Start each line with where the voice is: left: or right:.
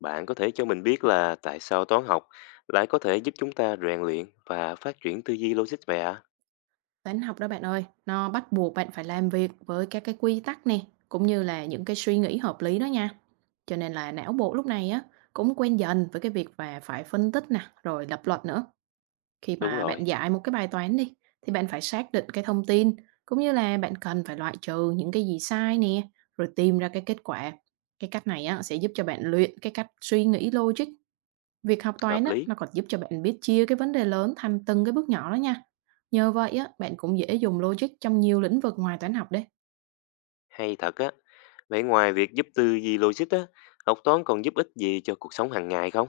left: Bạn có thể cho mình biết là tại sao toán học lại có thể giúp chúng ta rèn luyện và phát triển tư duy logic vậy ạ?
right: Toán học đó bạn ơi, nó bắt buộc bạn phải làm việc với các cái quy tắc nè, cũng như là những cái suy nghĩ hợp lý đó nha. Cho nên là não bộ lúc này á cũng quen dần với cái việc và phải phân tích nè, rồi lập luận nữa. Khi
left: Đúng
right: mà bạn
left: rồi,
right: giải một cái bài toán đi thì bạn phải xác định cái thông tin, cũng như là bạn cần phải loại trừ những cái gì sai nè, rồi tìm ra cái kết quả. Cái cách này á sẽ giúp cho bạn luyện cái cách suy nghĩ logic. Việc học toán
left: hợp
right: á
left: lý,
right: nó còn giúp cho bạn biết chia cái vấn đề lớn thành từng cái bước nhỏ đó nha. Nhờ vậy á, bạn cũng dễ dùng logic trong nhiều lĩnh vực ngoài toán học đấy.
left: hay thật á. Vậy ngoài việc giúp tư duy logic á, học toán còn giúp ích gì cho cuộc sống hàng ngày không?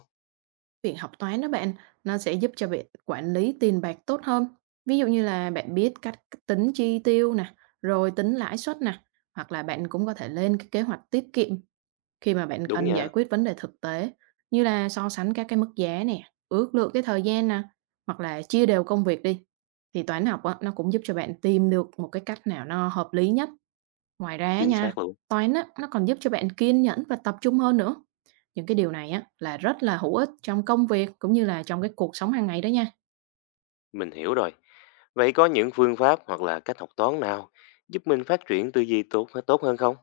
right: Việc học toán đó bạn, nó sẽ giúp cho bạn quản lý tiền bạc tốt hơn. Ví dụ như là bạn biết cách tính chi tiêu nè, rồi tính lãi suất nè, hoặc là bạn cũng có thể lên cái kế hoạch tiết kiệm khi mà bạn
left: Đúng
right: cần
left: nha,
right: giải quyết vấn đề thực tế, như là so sánh các cái mức giá nè, ước lượng cái thời gian nè, hoặc là chia đều công việc đi. Thì toán học á, nó cũng giúp cho bạn tìm được một cái cách nào nó hợp lý nhất. Ngoài ra á
left: chính
right: nha,
left: xác luôn.
right: toán á, nó còn giúp cho bạn kiên nhẫn và tập trung hơn nữa. Những cái điều này á, là rất là hữu ích trong công việc cũng như là trong cái cuộc sống hàng ngày đó nha.
left: Mình hiểu rồi. Vậy có những phương pháp hoặc là cách học toán nào giúp mình phát triển tư duy tốt tốt hơn không?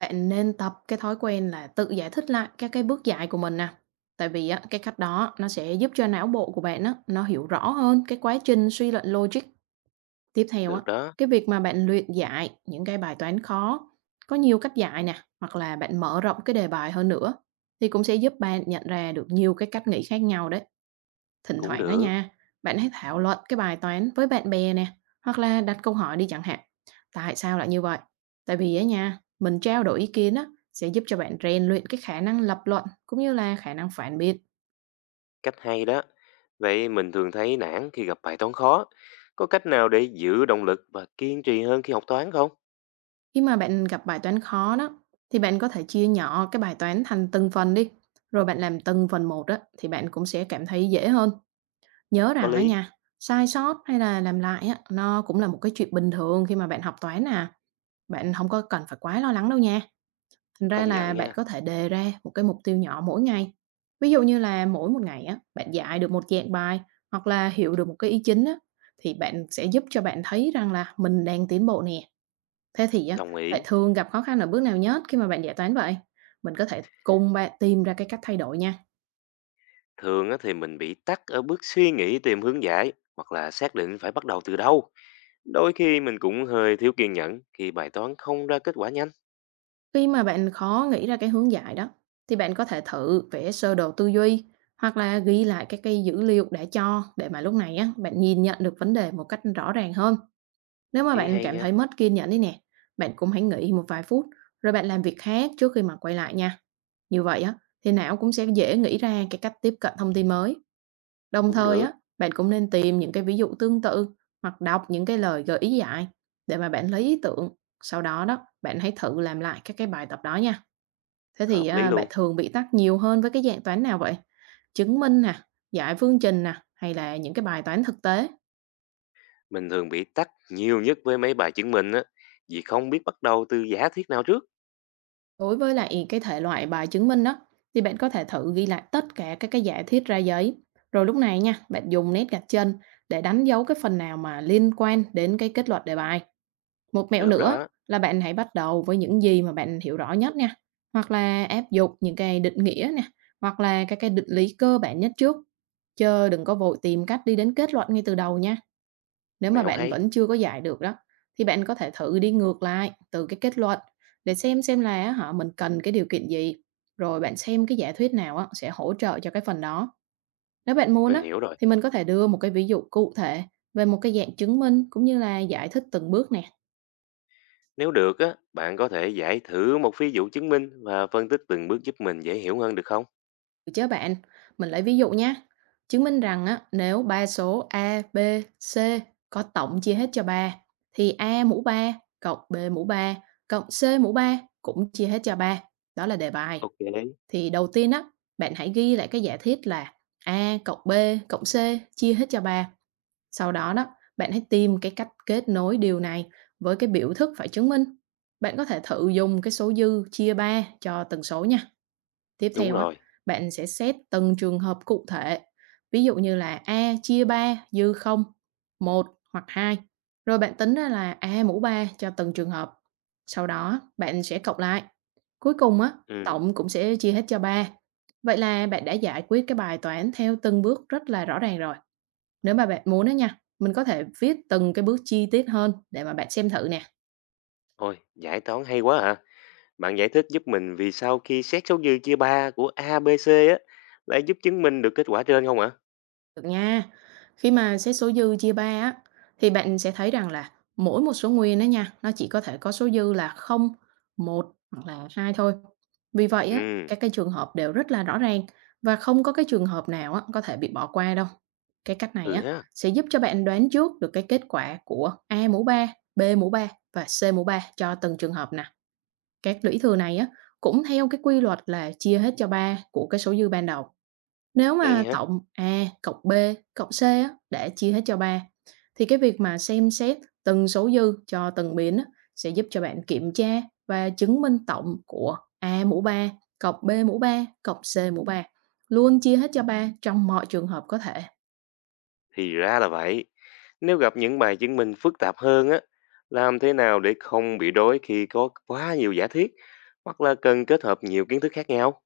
right: Bạn nên tập cái thói quen là tự giải thích lại các cái bước giải của mình nè. Tại vì á, cái cách đó nó sẽ giúp cho não bộ của bạn á, nó hiểu rõ hơn cái quá trình suy luận logic. Tiếp theo á,
left: Được đó,
right: cái việc mà bạn luyện giải những cái bài toán khó, có nhiều cách giải nè, hoặc là bạn mở rộng cái đề bài hơn nữa, thì cũng sẽ giúp bạn nhận ra được nhiều cái cách nghĩ khác nhau đấy. Thỉnh
left: cũng
right: thoảng á
left: được.
right: nha, bạn hãy thảo luận cái bài toán với bạn bè nè, hoặc là đặt câu hỏi đi chẳng hạn. Tại sao lại như vậy? Tại vì á nha, mình trao đổi ý kiến á, sẽ giúp cho bạn rèn luyện cái khả năng lập luận cũng như là khả năng phản biện.
left: Cách hay đó. Vậy mình thường thấy nản khi gặp bài toán khó. Có cách nào để giữ động lực và kiên trì hơn khi học toán không?
right: Khi mà bạn gặp bài toán khó đó, thì bạn có thể chia nhỏ cái bài toán thành từng phần đi. Rồi bạn làm từng phần một á, thì bạn cũng sẽ cảm thấy dễ hơn. Nhớ
left: Có
right: rằng á
left: lý.
right: nha, sai sót hay là làm lại á, nó cũng là một cái chuyện bình thường khi mà bạn học toán à. Bạn không có cần phải quá lo lắng đâu nha. Thành ra
left: Công
right: là
left: nhận
right: bạn
left: nha.
right: có thể đề ra một cái mục tiêu nhỏ mỗi ngày. Ví dụ như là mỗi một ngày á, bạn giải được một dạng bài, hoặc là hiểu được một cái ý chính á, thì bạn sẽ giúp cho bạn thấy rằng là mình đang tiến bộ nè. Thế thì á,
left: Đồng
right: bạn
left: ý.
right: thường gặp khó khăn ở bước nào nhất khi mà bạn giải toán vậy? Mình có thể cùng bạn tìm ra cái cách thay đổi nha.
left: Thường á thì mình bị tắc ở bước suy nghĩ tìm hướng giải hoặc là xác định phải bắt đầu từ đâu. Đôi khi mình cũng hơi thiếu kiên nhẫn khi bài toán không ra kết quả nhanh.
right: Khi mà bạn khó nghĩ ra cái hướng giải đó, thì bạn có thể thử vẽ sơ đồ tư duy, hoặc là ghi lại các cái dữ liệu đã cho, để mà lúc này á, bạn nhìn nhận được vấn đề một cách rõ ràng hơn. Nếu mà
left: Ý
right: bạn
left: hay
right: cảm
left: nha.
right: thấy mất kiên nhẫn đi nè, bạn cũng hãy nghỉ một vài phút, rồi bạn làm việc khác trước khi mà quay lại nha. Như vậy á thì não cũng sẽ dễ nghĩ ra cái cách tiếp cận thông tin mới. Đồng
left: Cũng
right: thời á,
left: được.
right: bạn cũng nên tìm những cái ví dụ tương tự, hoặc đọc những cái lời gợi ý giải để mà bạn lấy ý tưởng. Sau đó đó, bạn hãy thử làm lại các cái bài tập đó nha. Thế thì
left: Hợp lý
right: à, bạn
left: luôn.
right: thường bị tắc nhiều hơn với cái dạng toán nào vậy? Chứng minh nè, giải phương trình nè, hay là những cái bài toán thực tế?
left: Mình thường bị tắc nhiều nhất với mấy bài chứng minh á. Vì không biết bắt đầu từ giả thiết nào trước.
right: Đối với lại cái thể loại bài chứng minh đó, thì bạn có thể thử ghi lại tất cả các cái giả thiết ra giấy. Rồi lúc này nha, bạn dùng nét gạch chân để đánh dấu cái phần nào mà liên quan đến cái kết luận đề bài. Một mẹo
left: Được
right: nữa
left: đó.
right: là bạn hãy bắt đầu với những gì mà bạn hiểu rõ nhất nha, hoặc là áp dụng những cái định nghĩa nè, hoặc là các cái định lý cơ bản nhất trước. Chớ đừng có vội tìm cách đi đến kết luận ngay từ đầu nha. Nếu mà
left: Mẹo
right: bạn
left: hay.
right: vẫn chưa có giải được đó, thì bạn có thể thử đi ngược lại từ cái kết luận, để xem là á hả, mình cần cái điều kiện gì, rồi bạn xem cái giả thuyết nào á sẽ hỗ trợ cho cái phần đó. Nếu bạn muốn
left: Mình
right: á,
left: hiểu rồi.
right: thì mình có thể đưa một cái ví dụ cụ thể về một cái dạng chứng minh, cũng như là giải thích từng bước nè.
left: Nếu được á, bạn có thể giải thử một ví dụ chứng minh và phân tích từng bước giúp mình dễ hiểu hơn được không?
right: Chứ bạn, mình lấy ví dụ nhé. Chứng minh rằng á, nếu ba số A, B, C có tổng chia hết cho ba, thì A mũ 3 cộng B mũ 3 cộng C mũ 3 cũng chia hết cho ba. Đó là đề bài.
left: Ok.
right: Thì đầu tiên á, bạn hãy ghi lại cái giả thiết là A cộng B cộng C chia hết cho ba. Sau đó đó, bạn hãy tìm cái cách kết nối điều này với cái biểu thức phải chứng minh. Bạn có thể thử dùng cái số dư chia 3 cho từng số nha. Tiếp
left: Đúng
right: theo á,
left: rồi.
right: bạn sẽ xét từng trường hợp cụ thể, ví dụ như là A chia 3 dư không, một hoặc hai, rồi bạn tính ra là A mũ 3 cho từng trường hợp. Sau đó bạn sẽ cộng lại. Cuối cùng á,
left: Ừ.
right: tổng cũng sẽ chia hết cho ba. Vậy là bạn đã giải quyết cái bài toán theo từng bước rất là rõ ràng rồi. Nếu mà bạn muốn đó nha, mình có thể viết từng cái bước chi tiết hơn để mà bạn xem thử nè.
left: Ôi, giải toán hay quá hả? Bạn giải thích giúp mình vì sao khi xét số dư chia 3 của A, B, C á, lại giúp chứng minh được kết quả trên không ạ?
right: Được nha. Khi mà xét số dư chia ba á, thì bạn sẽ thấy rằng là mỗi một số nguyên đó nha, nó chỉ có thể có số dư là không, một, hoặc là 2 thôi. Vì vậy á,
left: Ừ.
right: các cái trường hợp đều rất là rõ ràng, và không có cái trường hợp nào á có thể bị bỏ qua đâu. Cái cách này
left: Ừ
right: á
left: ha.
right: sẽ giúp cho bạn đoán trước được cái kết quả của A mũ 3, B mũ 3 và C mũ 3 cho từng trường hợp nè. Các lũy thừa này á cũng theo cái quy luật là chia hết cho 3 của cái số dư ban đầu. Nếu
left: Vậy
right: mà
left: hả?
right: tổng A cộng B cộng C á, để chia hết cho 3, thì cái việc mà xem xét từng số dư cho từng biến á, sẽ giúp cho bạn kiểm tra và chứng minh tổng của A mũ 3 cộng B mũ 3 cộng C mũ 3 luôn chia hết cho 3 trong mọi trường hợp có thể.
left: Thì ra là vậy. Nếu gặp những bài chứng minh phức tạp hơn á, làm thế nào để không bị rối khi có quá nhiều giả thiết hoặc là cần kết hợp nhiều kiến thức khác nhau?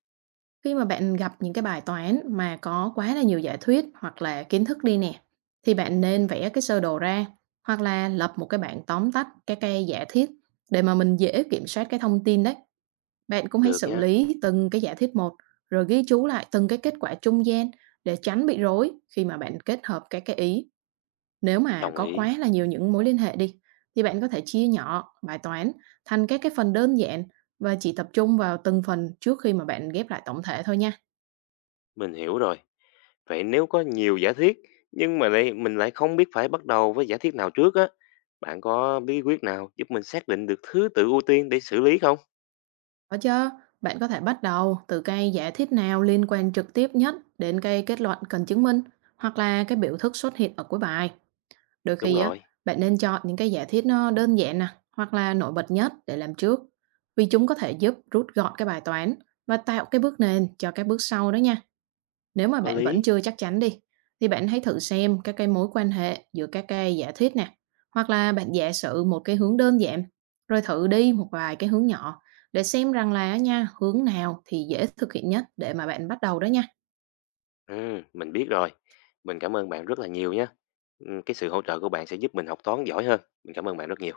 right: Khi mà bạn gặp những cái bài toán mà có quá là nhiều giả thuyết hoặc là kiến thức đi nè, thì bạn nên vẽ cái sơ đồ ra, hoặc là lập một cái bảng tóm tắt các cái giả thiết, để mà mình dễ kiểm soát cái thông tin đấy. Bạn cũng hãy
left: Được
right: xử
left: nha.
right: lý từng cái giả thuyết một, rồi ghi chú lại từng cái kết quả trung gian để tránh bị rối khi mà bạn kết hợp các cái ý. Nếu mà
left: Đồng
right: có
left: ý.
right: quá là nhiều những mối liên hệ đi, thì bạn có thể chia nhỏ bài toán thành các cái phần đơn giản, và chỉ tập trung vào từng phần trước khi mà bạn ghép lại tổng thể thôi nha.
left: Mình hiểu rồi. Vậy nếu có nhiều giả thuyết nhưng mà mình lại không biết phải bắt đầu với giả thuyết nào trước á, bạn có bí quyết nào giúp mình xác định được thứ tự ưu tiên để xử lý không?
right: Có chứ, bạn có thể bắt đầu từ cái giả thiết nào liên quan trực tiếp nhất đến cái kết luận cần chứng minh, hoặc là cái biểu thức xuất hiện ở cuối bài. Đôi
left: Đúng
right: khi á,
left: rồi,
right: bạn nên chọn những cái giả thiết nó đơn giản nè, hoặc là nổi bật nhất để làm trước, vì chúng có thể giúp rút gọn cái bài toán và tạo cái bước nền cho các bước sau đó nha. Nếu mà
left: có
right: bạn vẫn
left: lý.
right: chưa chắc chắn đi, thì bạn hãy thử xem các cái mối quan hệ giữa các cái giả thuyết nè, hoặc là bạn giả sử một cái hướng đơn giản, rồi thử đi một vài cái hướng nhỏ để xem rằng là á nha, hướng nào thì dễ thực hiện nhất để mà bạn bắt đầu đó nha.
left: Ừ, mình biết rồi. Mình cảm ơn bạn rất là nhiều nha. Ừ, cái sự hỗ trợ của bạn sẽ giúp mình học toán giỏi hơn. Mình cảm ơn bạn rất nhiều.